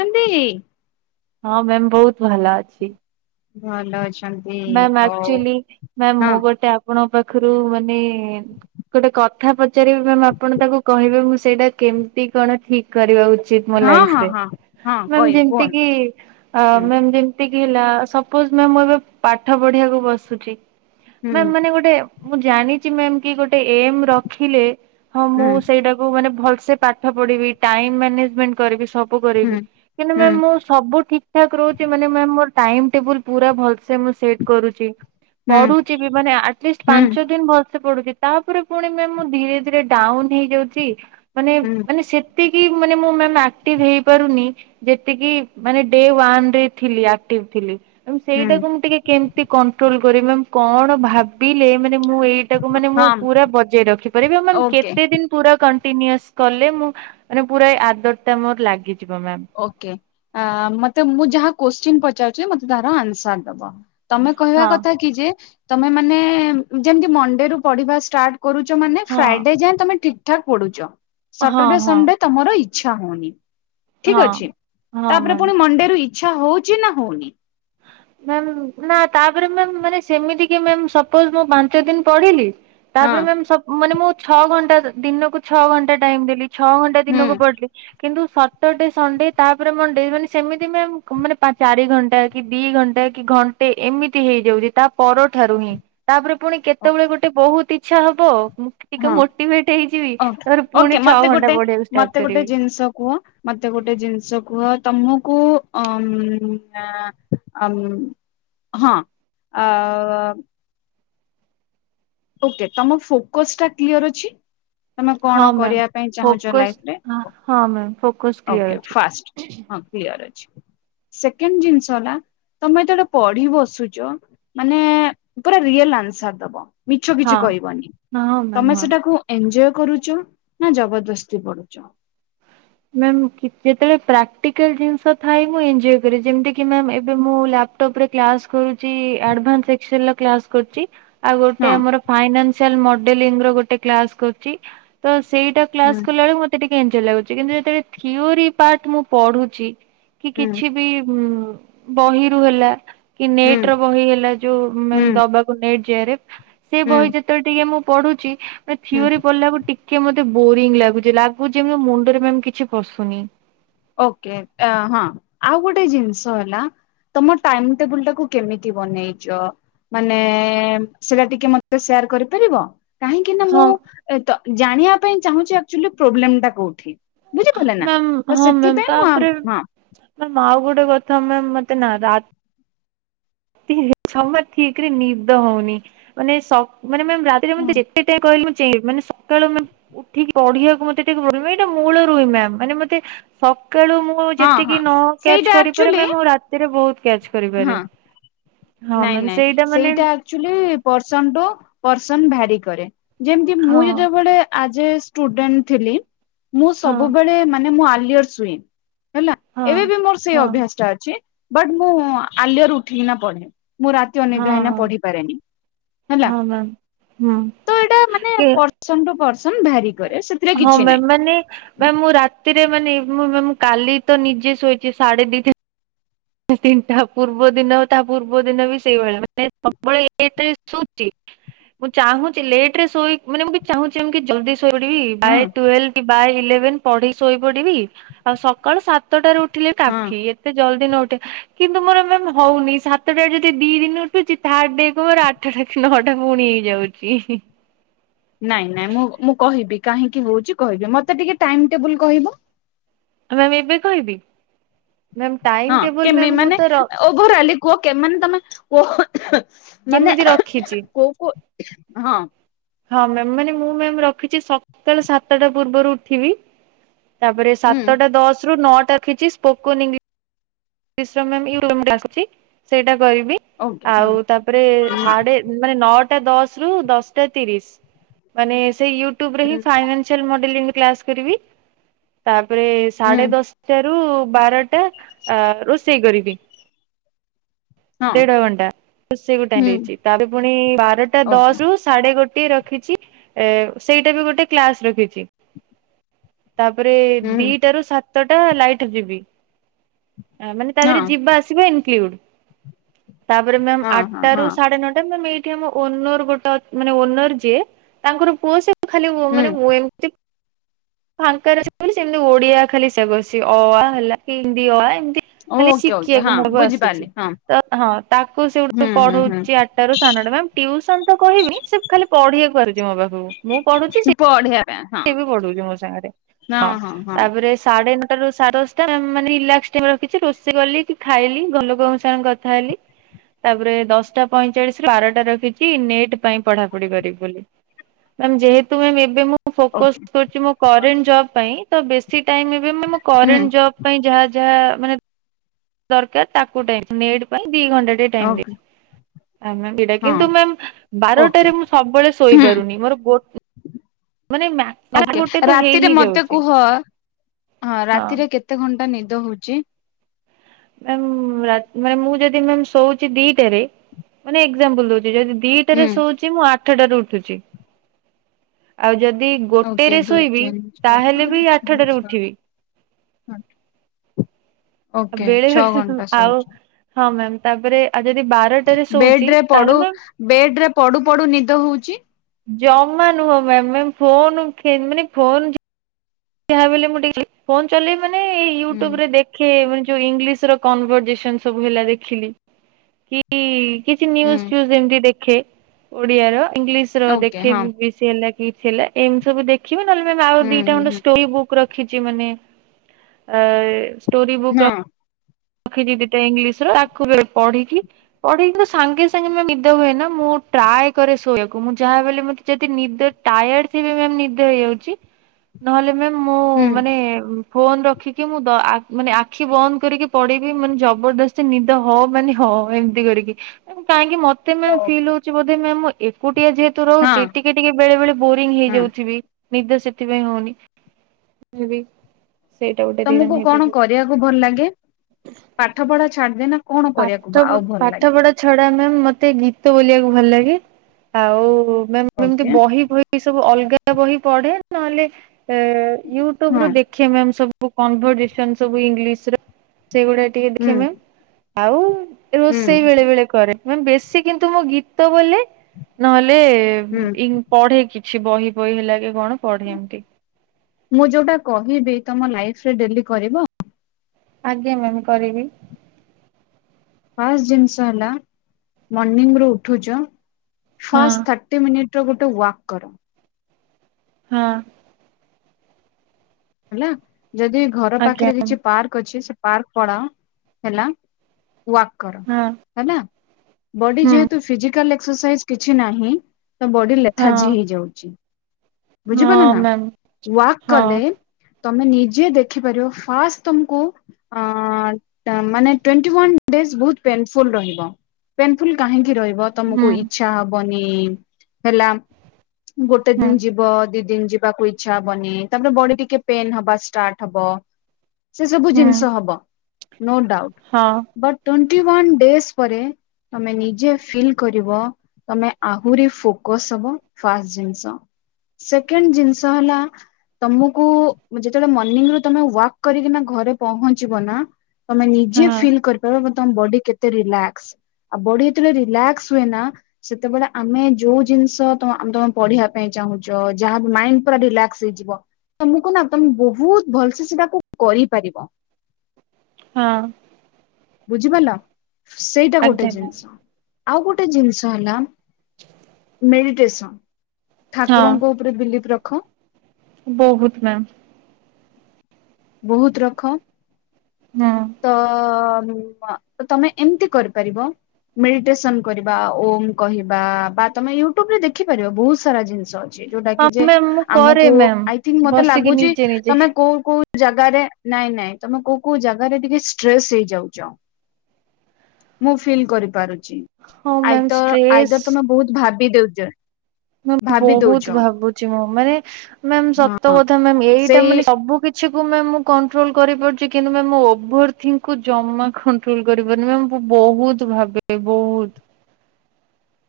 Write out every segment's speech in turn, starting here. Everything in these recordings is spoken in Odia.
[unintelligible] ନ୍ତି। ହଁ ମ୍ୟାମ୍ ବହୁତ ଭଲ ଅଛି। ଭଲ ଅଛନ୍ତି ମାମ ହଉ ଆକ୍ଚୁଲି ମ୍ୟାମ ହଁ ମୁଁ ଗୋଟେ ଆ ଆପଣଙ୍କ ପାଖରୁ ମାନେ ଗୋଟେ କଥା ପଚାରିବି ମ୍ୟାମ ଆପଣ ତାକୁ କହିବେ ମୁଁ ସେଇଟା କେମତି କଣ ଠିକ କରିବା ଉଚିତ ମୋ ହଁ ଲାଇଫ ହଁ ରେ ହଁ। ହଁ ମାମ କହି ଯେମତି କି କୁହନ୍ତୁ ଅ ମାମ ଯେମତି ହେଲା ସପୋଜ ମାମ ମୁ ଏବେ ପାଠ ପଢିବାକୁ ବସୁଛି। ହୁଁ ମାମ ମାନେ ଗୋଟେ ମୁଁ ଜାଣିଛି ମ କି ଗୋଟେ ଏମ ରଖିଲେ। ହଁ ହୁଁ ମୁଁ ସେଇଟାକୁ ମାନେ ଭଲସେ ପାଠ ପଢିବି ଟାଇମ ମାନେଜମେଣ୍ଟ କରିବି ସବୁ କରିବି ହୁଁ କିନ୍ତୁ ହୁଁ ମାମ ମୁଁ ସବୁ ଠିକ ଠାକ ରହୁଛି ମାନେ ମାମ ଟାଇମ୍ ଟେବୁଲ୍ ପୁରା ଭଲ ସେ ସେ ମୁଁ ସେଟ କରୁଛି ହୁଁ ପଢୁଛି ବି ମାନେ ଆଟଲିଷ୍ଟ ହୁଁ ହୁଁ। ପାଞ୍ଚ ଦିନ ଭ ପଡୁଛି ତାପରେ ପୁଣି ମ ମୁ ଧୀରେ ଧୀରେ ଡାଉନ ହେଇଯାଉଛି ମାନେ ହୁଁ ମାନେ ସେ ଯେତିକି ମୁ ମାନେ ମୁ ମାମ ଆକ୍ଟିଭ ହେଇପାରୁନି ଯେତିକି ମାନେ ଡେ ୱାନ ରେ ଥିଲି ଆକ୍ଟିଭ ଥିଲି ମ ହୁଁ ସେଇଟାକୁ ମୁଁ ଟିକେ କେମତି କଣ୍ଟ୍ରୋଲ କରିବ ମ୍ୟାମ କଣ ଭାବିଲେ ମାନେ ମୁଁ ଏଇ ତାକୁ ମାନେ ମୁଁ ହଁ ପୁରା ବଜେଇ ରଖିପାରିବି ଆ ଓକେ କେତେ ଦିନ ପୁରା କଣ୍ଟିନିଅସ କଲେ ମୁ ମାନେ ପୁରା ଆଦତ ଟା ମର ଲାଗିଯିବ ମ୍ୟାମ। ଓକେ ମତେ ମୁଁ ଯାହା କୋଶ୍ଚିନ୍ ପଚାରୁଛି ମତେ ତାର ଆନ୍ସର ଦବ। ତମେ କହିବା ହଁ କଥା କି ଯେ ତମେ ମାନେ ଯେମତି ମଣ୍ଡେ ରୁୁ ପଢିବା ଷ୍ଟାର୍ଟ କରୁଛ ମାନେ ହଁ ଫ୍ରାଇଡେ ଯାଏଁ ତମେ ଠିକ ଠାକ ପଢୁଛ ହଁ ସାଟରଡେ ହଁ ସଣ୍ଡେ ତମର ଇଚ୍ଛା ହଉନି। ହଁ ଠିକ ଅଛି ହଁ ତାପରେ ମ୍ୟାମ୍। ପୁଣି ମଣ୍ଡେରୁ ଇଚ୍ଛା ହଉଛି ନା ହଉନି। ମାମ ନା ତାପରେ ମାମ ମାନେ ସେମିତି କି ମାମ ସପୋଜ୍ ମୁଁ ପାଞ୍ଚ ଦିନ ପଢିଲି। ହଁ ତାପରେ ମାମ ମ ମାନେ ମୁଁ ଛଅ ଘଣ୍ଟା ଦିନକୁ ଛଅ ଘଣ୍ଟା ଟାଇମ ଦେଲି ଛଅ ଘଣ୍ଟା ଦିନକୁ ହୁଁ ପଡିଲି। କିନ୍ତୁ ସଟରଡେ ସଣ୍ଡେ ତାପରେ ମଣ୍ଡେ ମାନେ ସେମିତି ବି ମାନେ ଚାରି ଘଣ୍ଟା କି କି ଦି ଘଣ୍ଟା କି ଘଣ୍ଟେ ଏମିତି ହେଇଯାଉଛି ତା ପରଠାରୁ ହିଁ ତାପରେ ପୁଣି କେତେବେଳେ ଗୋଟେ ବହୁତ ଇଚ୍ଛା ହବ। ହଁ ଟିକେ ମୋଟିଭେଟ ହେଇଯିବି ଓକେ ତାପରେ ଓକେ ପୁଣି ଛଅ ମତେ ଗୋଟେ ଘଣ୍ଟା ପଢିବାକୁ ମତେ ଷ୍ଟାର୍ଟ ଗୋଟେ କରିବି। ଜିନିଷ କୁହ। ମତେ ଗୋଟେ ଜିନିଷ କୁହ ତମକୁ ଅ ନା ଆମ ହଁ ଆ। ଓକେ ତମ ଫୋକସ ଟା କ୍ଲିୟର ଅଛି। ତମେ କଣ ହଁ ମ୍ୟାମ୍ କରିବା ପାଇଁ ଚାହୁଁଛ ଫୋକସ୍ ଲାଇଫରେ ହଁ ମ୍ୟାମ୍ ଫୋକସ୍ କ୍ଲିୟର ଓକେ ଅଛି ଫାଷ୍ଟ। ହଁ କ୍ଲିଅର ଅଛି ସେକେଣ୍ଡ ଜିନିଷ ହେଲା। ତମେ ଏତେ ଗଟେ ପଢି ବସୁଛ ମାନେ ପୁରା ରିଅଲ ଆନ୍ସର ଦବ। ମିଛ ହଁ କିଛି କହିବନି ହଁ ମ୍ୟାମ୍ ତମେ ହଁ। ସେଟାକୁ ଏନଞ୍ଜୟ କରୁଛ ନା ଜବରଦସ୍ତି ପଢୁଛ। ମ୍ୟାମ୍ ଯେତେବେଳେ ପ୍ରାକ୍ଟିକାଲ ଜିନିଷ ଥାଏ ମୁଁ ଏନ୍ଜଏ କରେ ଯେମିତି ମ ଏବେଁ ଲା ଟପ୍ ରେ କ୍ଲାସ କରଛି ଆଡଭାନ୍ସ ଏକ୍ସେଲର କ୍ଲାସ କରୁଛି। ଆଉ ଗୋଟେ ହଁ ଆମର ଫାଇନାନ୍ସିଆଲ ମଡେଲିଂ ର ଗୋଟେ କ୍ଲାସ କରୁଛି ତ ସେଇଟା ହୁଁ କ୍ଲାସ୍ କଲାବେକୁ ମତେ ଟିକେ ଏଜର ଲାଗୁଛି କିନ୍ତୁ ଯେତେବେଳେ ଥିଓରି ପାର୍ଟ ମୁଁ ପଢୁଛି। କି ହୁଁ କିଛି ବି ବହିରୁ ହେଲା। କି ହୁଁ ନେଟ ର ବହି ହେଲା ଯୋଉ ହୁଁ ଦବାକୁ ନେଟ୍ ଯଆରେ ସେ ହୁଁ ବହି ଯ ଯେତେବେଳେ ଟିକେ ମୁଁ ପଢୁଛି ହୁଁ ଥିଓରି ପଢିଲାକୁ ଟିକେ ମତେ ବୋରିଙ୍ଗ ଲାଗୁଛି ଲାଗୁଛି ମୁଣ [unintelligible] କିଛି ପଶୁନି। ଓକେ ହଁ ଆଉ ଗୋଟେ ଜିନିଷ ହେଲା। ତମ ଟାଇମ ଟେବୁଲ ଟାକୁୁ କେମିତି ବନେଇଛ। ମାନେ ସେଟା ଟିକେ ମତେ ସେୟାର କରିପାରିବ କାହିଁକି ନା ହଁ। ଏ ତ ଜାଣିବା ପାଇଁ ଚାହୁଁଛି ଆଚୁଆଲି ପ୍ରୋବ୍ଲେମ ଟା କୋଉଠି? ବୁଝିପାରିଲେ ନା ତ ମ୍ୟାମ ସେଥିପାଇଁ ମୁଁ ତାପରେ ହଁ ମାମ ଆଉ ଗୋଟେ କଥା ମାମ ମତେ ନା ରା ସମୟ ଠିକ ରେ ନିଦଦ ହଉନି ମାନେ ମାନେ ମ୍ୟାମ ରାତି ହଁ ଯେମିଟି ଯେତେ ଟେ କହିଲି ମୁଁ ଚେଇବି ମାନେ ସ ସକାଳୁ ଉଠିକି ପଢିବାକୁ ମତେ ଟିକେ ଏଇଟା ମୂଳ ରୁହ ମ ମାନେ ମତେ ସକାଳୁ ମୁଁ ହଁ ଯେତିକି ହଁ ନ କ୍ୟାଚ ସେଇଟା କରିପାରେ ଆକ୍ଚୁଆଲି ମ୍ୟାମ ରାତିରେ ବହୁତ କ୍ୟାଚ ହଁ କରିପାରେ। ହଁ ନାଇଁ ମ୍ୟାମ୍ ନାଇଁ ମାନେ ସେଇଟା ଆକଚୁଆଲି ପେରସନ ଟୁ ପେରସନ ଭାରି କରେ ଯେମତି ହଁ ମୁଁ ଯେତବେଳେ ଆ ସୁଡେଣ୍ଟ ଥିଲ ମୁଁ ହଁ ସବୁବେଳେ ମାନେ ସୁଏ। ହେଲା ହଁ ଏବେ ବି ମୋର ସେଇ ହଁ ଅଭ୍ୟାସ ଟା ଅଛି ବଟ ମୁଁ ଆଲୟରୁ ଉଠିକି ନା ପଢେ ମୁଁ ରାତି ହଁ ଅନିଦ୍ରା ହେଇକିନା ହଁ। ପଢିପାରେନି ହେଲା ହଁ ମ୍ୟାମ୍ ହୁଁ ତ ଏଇଟା ମାନେ କି ପ ପରସନ ଟୁ ପରସନ ଭାରି କରେ ସେ ହଁ ମ୍ୟାାମ ମାନେ ମ୍ୟାମ ମୁଁ ରାତିରେ ମାନେ ମ-ମ କାଲି ତ ନିଜେ ଶୋଇଛି ସାଢେ ଦି ଟା ପୂର୍ବ ଦିନ ତା ପୂର୍ବ ଦିନ ବି ସେଇଭଳିଆ ମାନେ ପ୍ରବଳ ଲେଟ ରେ ଶଉଚି। ମୁଁ ଚାହୁଁଛି ଲେଟରେ ଶୋଇ ମାନେ ମୁଁ ଚାହୁଁଛି କି ଜଲଦି ଶୋଇପଡ଼ିବି ହଁ ବାଏ ଟୁହେଲ କି ବାଏ ଇଲେଭେନ ପଢ଼ିକି ଶୋଇ ପଢିବି ଆଉ ସକାଳୁ ସତଟା ରୁ ଉଠି ଥିଲେ ହଁ। କାଖି ଏତେ ଜଲଦି ନ ଉଠେ କିନ୍ତୁ ମୋର ମ୍ୟାମ ହଉନି ସାତଟା ଯଦି ଦି ଦିନ ଉଠୁଛି ଥାଡ ଡେ କ ରାତି [inaudible] ନଅଟା ପୁଣି ହେଇଯାଉଛି। ନାଇଁ ନାଇଁ ମୁଁ ମୁଁ କହିବି କାହିଁକି ହୋଉଛି କହିବି ମତେ ଟିକେ ଟାଇମ ଟେବୁଲ କହିବ। ମ୍ୟାମ୍ ଏବେ କହିବି? ମାମ ଟାଇମ ଟେବୁଲ୍‌ ମୁଁ ତ ଓଭର ଆଲି କୁହ କେ ମାନେ ତମେ କୁହ ମାନେ କେମିତି ରଖିଛି କ କ ହଁ। ହଁ ମ୍ୟାମ୍ ମାନେ ମୁଁ ମ୍ୟାାମ ରଖିଛି ସକାଳ ସାତଟା ପୂର୍ବରୁ ଉଠିବି। ତାପରେ ହୁଁ ସାତଟା ଦଶ ରୁ ନଅଟା ରଖିଛି ସ୍ପୋକନ ଇଂଲି ଶ୍ର ମ୍ୟାମ ସେଇଟା କରିବି ଓକେ ହଁ ଆଉ ତାପରେ ହୁଁ ଥାର୍ଡ ମାନେ ନଅଟା ଦଶ ରୁ ଦଶଟା ତିରିଶ ମାନେ ସେଇ ୟୁଟ୍ୟୁବରେ ହିଁ ହୁଁ ଫାଇନାନ୍ସ ଚାଲ ମଡେଲିଙ୍ଗରେ କ୍ଲାସ କରିବି। ତାପରେ ହୁଁ ସାଢେ ଦ ଦଶ ଟାରୁ ବାରଟା ଆ ରୋଷେଇ କରିବି। ହଁ ଦେଢ ଘଣ୍ଟା ରୋଷେଇକୁ ଟାଇମ୍ ହୁଁ ଦେଇଛି। ତାପରେ ପୁଣି ବାରଟା ଓକେ ଦଶରୁ ସାଢେ ଗୋଟେ ରଖିଛି ଏ ସେଇଟା ବି ଗୋଟେ କ୍ଳାସ ରଖିଛି। ତାପରେ ହୁଁ ଦିଟା ରୁ ସାତଟା ଲାଇଟ୍ ଯିବି। ମାନେ ତା ହଁ ଦେହରେ ଯିବା ଆସିବା ଇନକ୍ଲୁଡ। ତାପରେ ମ୍ୟାମ୍ ହଁ ହଁ ଆଠଟା ରୁ ହଁ ସାଢେ ନଅଟା ମ୍ୟାମ ଏଇ ଠି ଆମ ଓନର ଗୋଟେ ଅ ମାନେ ଓନର ଯିଏ ତାଙ୍କର ପୁଅ ସେ ଖାଲି ହୁଁ ମାନେ ମୁ ଏମତି ଫାଙ୍କାରେ ଅଛି ବୋଲି ସେମିତି ଓଡିଆ ଖାଲି ସୋଗ ଅଛି ଅ ହେଲା କି ହିନ୍ଦୀ ଅ ଆ ଏମତି ଖାଲି ଓକେ ଓକେ ଶିଖିବାକୁ ହଁ ମୁ ପାଖକୁ ବୁଝିପାରିଲି ଆସୁଛି। ହଁ ତ ହଁ ତାକୁ ହୁଁ ସେଠୁ ହୁଁ ହୁଁ ପଢ଼ୋଉଛି ଆଠ ସାଢେ଼ ନଅଟା ମ୍ୟାମ କହିବିନି ସେ ଖାଲି ପଢିବାକୁ ଆଉଛି ମୋ ପାଖକୁ ମୁଁ ପଢୁଛି ସେ ପଢ଼ିବା ପାଈଁ ସେ ବି ପଢୁଛି ମୋ ସାଙ୍ଗରେ। ହଁ ତାପରେ ସାଢେ ନଅଟାରୁ ସାଢେ଼ ଦସ୍ ତା ମାନେ ରିଲାକ୍ସ ଟାଇମ୍ ରଖିଛି ରୋଷେଇ କଲି କି ଖାଇଲି ଘର ଲୋକଙ୍କ ସାଙ୍ଗେ କଥା ହେଲି। ତାପରେ ଦଶଟା ପଇଁଚାଳିଶରୁ ବାରଟା ରଖିଛି ନେଟ୍ ପାଇଁ ପଢାପଢି କରିବି ବୋଲି। ମ୍ୟାମ ଯେହେତୁ ମାମ ଏବେ ମୁଁ ମୁଁ ଓକେ ଫୋକସ୍ କରୁଛି ମୋ କରେଣ୍ଟ ଜବ୍ ପାଇଁ ତ ବେଶୀ ଟାଇମ୍ ଏବେ ମୁ ମୋ ହୁଁ କରେଣ୍ଟ ଜବ୍ ପାଇଁ ଯାହା ଯାହା ମାନେ ଦରକାର ତାକୁ ଟାଇ ନେଟ ପାଇଁ ଦି ଘଣ୍ଟା ଟେ ଟାଇମ ଓକେ ଦେଇଚି। ଆଜ୍ଞା ମାମ ସେଟା ହଁ କିନ୍ତୁ ମ୍ୟାମ ଓକେ ବାରଟାରେ ମୁଁ ସବୁବେଳେ ହୁଁ ଶୋଇପାରୁନି ମୋର ଗୋ ମାନେ ମ୍ୟା ଓକେ ଗୋଟେ ତ ହେଇ ରାତିରେ ହିଁ ମତେ ଯାଉଛି କୁହ ହଁ ହଁ। ରାତିରେ କେତେ କେତେ ଘଣ୍ଟା ନିଦ ହୋଉଛି? ମ୍ୟାମ ରା ମାନେ ମୁଁ ଯଦି ଶୋଉଛି ଦିଟାରେ ମାନେ ଏଗଜାମ୍ପୂଲ୍ ଦୋଉଛି ଯଦ୍ ହୁଁ ଦିଟାରେ ଶୋଉଛି ମୁଁ ଆଠଟାରେ ଉଠୁଛି। ଆଉ ଯଦି ଓକେ ଗୋଟେରେ ଦୁଇ ଶୋଇବି ତିନି ତାହେଲେ ବି ଆଠଟାରେ ଉଠିବି। ଆଠ ଓକେ ବେଳେ ଛଅ ବେଳେ ଘଣ୍ଟା ଆଉ ଶୋଉଚ। ହଁ ମ୍ୟାମ୍ ତାପରେ ଆଉ ଯଦି ବାର ବେଡରେ ପଡୁ ବେଡ ରେ ପଡୁ ପଡୁ ନିଦ ହୋଉଛି? ଯମା ନୁହଁ ମ୍ୟାମ ମାନେ ଫୋନ ଖେ ମାନେ ଫୋନ ଯାହାବିହେଲେ ମୁଁ ଟିକ ଫୋନ ଚଲେଇବି ମାନେ ଏଇ ହୁଁ ୟୁଟ୍ୟୁବରେ ଦେଖ୍ କେ ମାନେ ଯୋଉ ଇଂଲିଶର କନଭରଜେସନ ସବୁ ହେଲା ଦେଖିଲି କି କିଛି ହୁଁ ନ୍ୟୁଜ୍ ଫ୍ୟୁଜ ଏମିତି ଦେଖେ ଓଡିଆର ଇଂଲିଶର ଓକେ ଦେଖେ ହଁ କି ହେଲା କିଛି ହେ ଏମତି ସବୁ ଦେଖିବି ନହେଲେ ଆଉ ହୁଁ ଦିଟା ହୁଁ ହୁଁ ଖଣ୍ଡ ଷ୍ଟୋରୀ ବୁକ୍ ରଖିଛି ମାନେ ଷ୍ଟୋରୀ ବୁକ୍ ହଁ ଖିଚି ଦିଟା ଇଂଲିଶର ତାକୁ ପଢିକି ପଢିକି ସାଙ୍ଗେ ସାଙ୍ଗେ ନିଦ ହୁଏ ନା ମୁଁ ଟ୍ରାଏ କରେ ଶୋଇବାକୁ ମୁଁ ଯାହା ବିହେଲେ ମତେ ଯଦି ନିଦ ଟାୟାର୍ଡ ଥିବି ମାମ ନିଦ ହେଇଯାଉଛି। ହଁ [inaudible] ନହେଲେ ମାମ୍ ମୁଁ ମାନେ ଫୋନ ରଖିକି ମୁଁ ଦ ଆ ମାନେ ଆଖି ବନ୍ଦ କରିକି ପଡିବି ମାନେ ଜବରଦସ୍ତି ନିଦ ହ ମାନେ ହଉ ଏମିତି କରିକି ମାମ କାହିଁକି ମତେ ମତେ ମ୍ୟାମ ଫିଲ୍ ଓକେ ହଉଛି ବୋଧେ ମ୍ୟାମ ମୁଁ ଏକୁଟିଆ ଯେହେତୁ ହଁ ରହୁଛି ଟିକେ ଟିକେ ବେଳେ ବେଳେ ବୋରିଙ୍ଗ ହଁ ହେଇଯାଉଛି। ନିଦ ସେଥିପାଇଁ ହଉନି ଫିରବୀ ସେଇଟା ଗୋଟେ ତମକୁ [unintelligible] କଣ ହେଇପାରେ। କରିବାକୁ ଭଲ ଲାଗେ ପାଠ ପଢା ଛାଡିଦେ ନା କଣ କରିବାକୁ ପାଠ ଆଉ ଭଲ ପାଠ ଲାଗେ? ପଢା ଛଡା ମ୍ୟାମ ମତେ ଗୀତ ବୋଲିବାକୁ ଭଲ ଲାଗେ ଆଉ ମ୍ୟାମ ଏମତି ଓକେ ବହି ଫହି ଏ ସବୁ ଅଲଗା ବହି ପଢେ ନହେଲେ ୟୁଟ୍ୟୁବ ରୁ ହଁ ଦେ ଖେ ସବୁ କନଭରସେସନ ଇଂଲିଶ୍ ର। ସେଗୁଡା ଟିକେ ହୁଁ ଦେଖେ ମ୍ୟାମ ଆଉ ହୁଁ ରୋଷେଇ ବେଳେ ବେଳେ କରେ। ବେଶୀ କିନ୍ତୁ ମୋ ଗୀତ ବୋଲେ ନହେଲେ ହୁଁ ଇ ପଢେ କିଛି ବହି ଫହି ହେଲା କି କଣ ପଢେ ଏମତି। ମୁଁ ଯୋଉଟା କହିବି ତମ ଲାଇଫ ରେ ଡେଲି କରିବ? ଆଜ୍ଞା ମ୍ୟାମ କରିବି। ଫାଷ୍ଟ ଜିନିଷ ହେଲା ମର୍ଣିଂରୁ ଉଠୁଛ ହଁ ଫାଷ୍ଟ ଥାର୍ଟି ମିନିଟ ଗୋଟେ ୱାକ୍ କର। ହଁ। ହେଲା ଯଦି ଘର ଆଜ୍ଞା ପାଖରେ ମ୍ୟାମ୍ କିଛି ପାର୍କ ଅଛି ସେ ପାର୍କ ପଳାଅ ହେଲା ୱାକ କର। ହଁ। ହେଲା ବଡି ହୁଁ ଯେହେତୁ ଫିଜିକାଲ ଏକ୍ସରସାଇଜ କିଛି ନାହିଁ ତମ ବଡି ହଁ ଲେଖାଜି ହେଇଯାଉଛି ବୁଝିପାରିଲ ହଁ ନା ମ୍ୟାମ୍ ୱାକ୍ ହଁ କଲେ ତମେ ନିଜେ ଦେଖିପାରିବ ଫାଷ୍ଟ ତମକୁ ଆଃ ମାନେ ଟ୍ୱେନ୍ତି ୱାନ ଡେ଼ଏସ ବହୁତ ପେନ ଫୁଲ ରହିବ। ପେନଫୁଲ କାହିଁକି ରହିବ ତମକୁ ହୁଁ। ଇଛା ହବନି ହେଲା। ଗୋଟେ ହୁଁ ଦିନ ଯିବ ଦି ଦିନ ଯିବାକୁ ଇଚ୍ଛା ହ ବନି ତାପରେ ବଡି ଟିକେ ପେନ୍ ହବା ଷ୍ଟାର୍ଟ ହବ ସେ ସବୁ ହୁଁ ଜିନିଷ ହବ ନୋ ଡାଉଟ। ହଁ ବଟ ଟୋଣ୍ଟି ୱାନ ଡେଜ ପରେ ତମେ ନିଜେ ଫିଲ୍ କରିବ। ତମେ ଆହୁରି ଫୋକସ ହବ ଫାଷ୍ଟ ଜିନିଷ। ସେକେଣ୍ଡ ଜିନିଷ ହେଲା ତମକୁ ଯେତେବେଳେ ମର୍ଂ ରୁ ତମେ ୱାକ୍ କରିକିନା ଘରେ ପହଞ୍ଚିବ ନା ତମେ ହଁ ନିଜେ ଫିଲ୍ କରି ବଡି କେତେ ରିଲାକ୍ସ ଆଉ ବ ଯେତେବେଳେ ରିଲାକ୍ସ ହୁଏ ନା ସେତେବେଳେ ଆମେ ଯୋଉ ଜିନିଷ ତମେ ପଢିବା ପାଇଁ ଚାହୁଁଛ ଯାହା ମାଇଣ୍ଡ ପୁର ରିଲାକ୍ସ ହେଇଯିବ। ତମକୁ ନା ତମେ ବହୁତ ଭଲସେ ସେଟାକୁ କରିପାରିବ। ହଁ। ବୁଝିପାରିଲ ସେଇଟା ଗୋଟେ ଆଜ୍ଞା ମ୍ୟାମ୍ ଜିନିଷ ଆଉ ଗୋଟେ ଜିନିଷ ହେଲା। ମେଡିଟେସନ ହଁ ଠାକୁରଙ୍କ ଉପରେ ବିଲିଫ ରଖ। ବହୁତ ମ୍ୟାମ୍। ବହୁତ ରଖ। ହଁ। ତ ତମେ ଏମିତି କରିପାରିବ। ମେଡିଟେସନ କରିବା ଓମ୍ କହିବା ବା ତମେ ୟୁଟ୍ୟୁବ ରେ ଦେଖିପାରିବ ବହୁତ ସାରା ଜିନିଷ ଅ ଯୋଉଟା କି ହଁ ଯେ ମ୍ୟାମ୍ ମୁଁ କରେ ଆମକୁ ମ୍ୟାମ୍ ଆଇ ଥିଙ୍କ ମତେ ବସିକି ଲାଗୁଛି ନିଜେ ନିଜେ ତମେ କୋଉ କୋଉ ଜାଗାରେ ନାଇଁ ନାଇଁ ତମେ କୋଉ କୋଉ ଜାଗାରେ ଟିକେ ଷ୍ଟ୍ରେସ୍ ହେଇଯାଉଛ। ମୁଁ ଫିଲ୍ କରିପାରୁଛି ହଁ ଆଇ ମ୍ୟାମ୍ ତ ଆଇ ଷ୍ଟ୍ରେସ୍ ତର ତମେ ବହୁତ ଭାବି ଦଉଛ। ଭାବି ଦଉଛ ବହୁତ ଭାବୁଛି ମୁଁ ମାନେ ମ୍ୟାମ ହଁ ସତ କଥା ମ ଏଇଟା ସେଇ ମାନେ ସବୁ କି କିଛିକୁ ମ୍ୟାମ ମୁଁ କଟ୍ରୋଲ କରିପାରୁଛି କିନ୍ତୁ ମଭର୍ ଥିଙ୍କ୍ ଜମା କ କଣ୍ଟ୍ରୋଲ କରିପାରୁନି ମ୍ୟାମ ବହୁତ ଭାବେ ବହୁତ।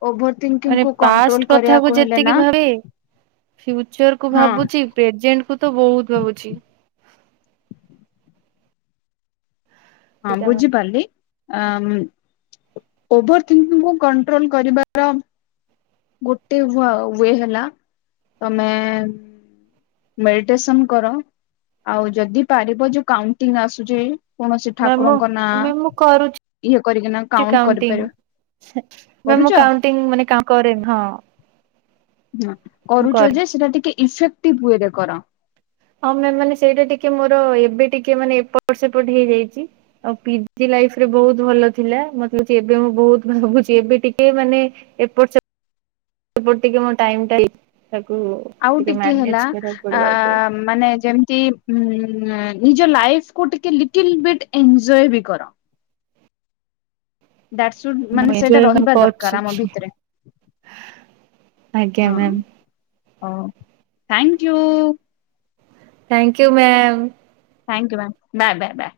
ଓଭୋର ଥୀଙ୍କ ମାନେ ପାଷ୍ଟ କଥାକୁ ଯେତିକି ଭାବେ ଫୁଚର କୁ ହଁ ଭାବୁଛି ପ୍ରେଜେଣ୍ଟ କୁ ତ ବହୁତ ଭାବୁଛି। ହଁ ଏଇଟା ବୁଝିପାରିଲି, ଅ ଓଭର ଥିଙ୍କୀଙ୍ଗ କୁ କଣ୍ଟ୍ରୋଲ କରିବା ଗୋଟେ ୱା-ୱେଏ ହେଲା ତମେ ମେଡିଟେସନ କର ଆଉ ଯଦି ପାରିବ ଯୋଉ କାଉଣ୍ଟିଙ୍ଗ ଆସୁଛି କୌଣସି ମ୍ୟାମ୍ ମୁଁ ଠାକୁରଙ୍କ ନାଁ ମ୍ୟାମ୍ ମୁଁ କରୁଛି ଇଏ କରିକି ନା କାଉଣ୍ଟ କରିପାରିବ। ମ୍ୟାମ କରୁଛ ମୁଁ କାଉଣ୍ଟିଙ୍ଗ ମାନେ କ-କରି ହଁ। ହଁ ମୁଁ କରୁଛ କରେ। ଯେ ସେଟା ଟିକେ ଇଫେକ୍ଟିଭ ହୁଏରେ କର। ହଁ ମ୍ୟାମ ମାନେ ସେଇଟା ଟିକେ ମୋର ଏବେ ଟିକେ ମାନେ ଏପଟ ସେପଟ ହେଇଯାଇଛି। ଆଉ ପିଜି ଲାଇଫରେ ବହୁତ ଭଲ ଥିଲା ମତେ କଛି ଏବେ ମୁଁ ବହୁତ ଭାବୁଛି ଏବେ ଟିକେ ମାନେ ଏପର ସେ ସେପଟ ଟିକେ ମୋ ଟାଇମଟା ତାକୁ ଆଉ ଟିକେ ହେଲା ମ୍ୟାନେଜ କରିବାକୁ ଆ ପଡିବ ଆଉ ଟିକେ। ମାନେ ଯେମତି ଉଁ ନିଜ ଲାଇଫକୁ ଟିକେ ଲିଟ ବିଟ୍ ଏନଜୟ ବି କର। ଦ୍ୟାଟସୁଡ୍ ମାନେ ମୁଁ ସେଇଟା [unintelligible] ରହିବା ଦରକାର ଆମ କରଛି। ଭିତରେ। ଆଜ୍ଞା ma'am. Oh thank you. Thank you ma'am. Thank you ma'am bye bye bye.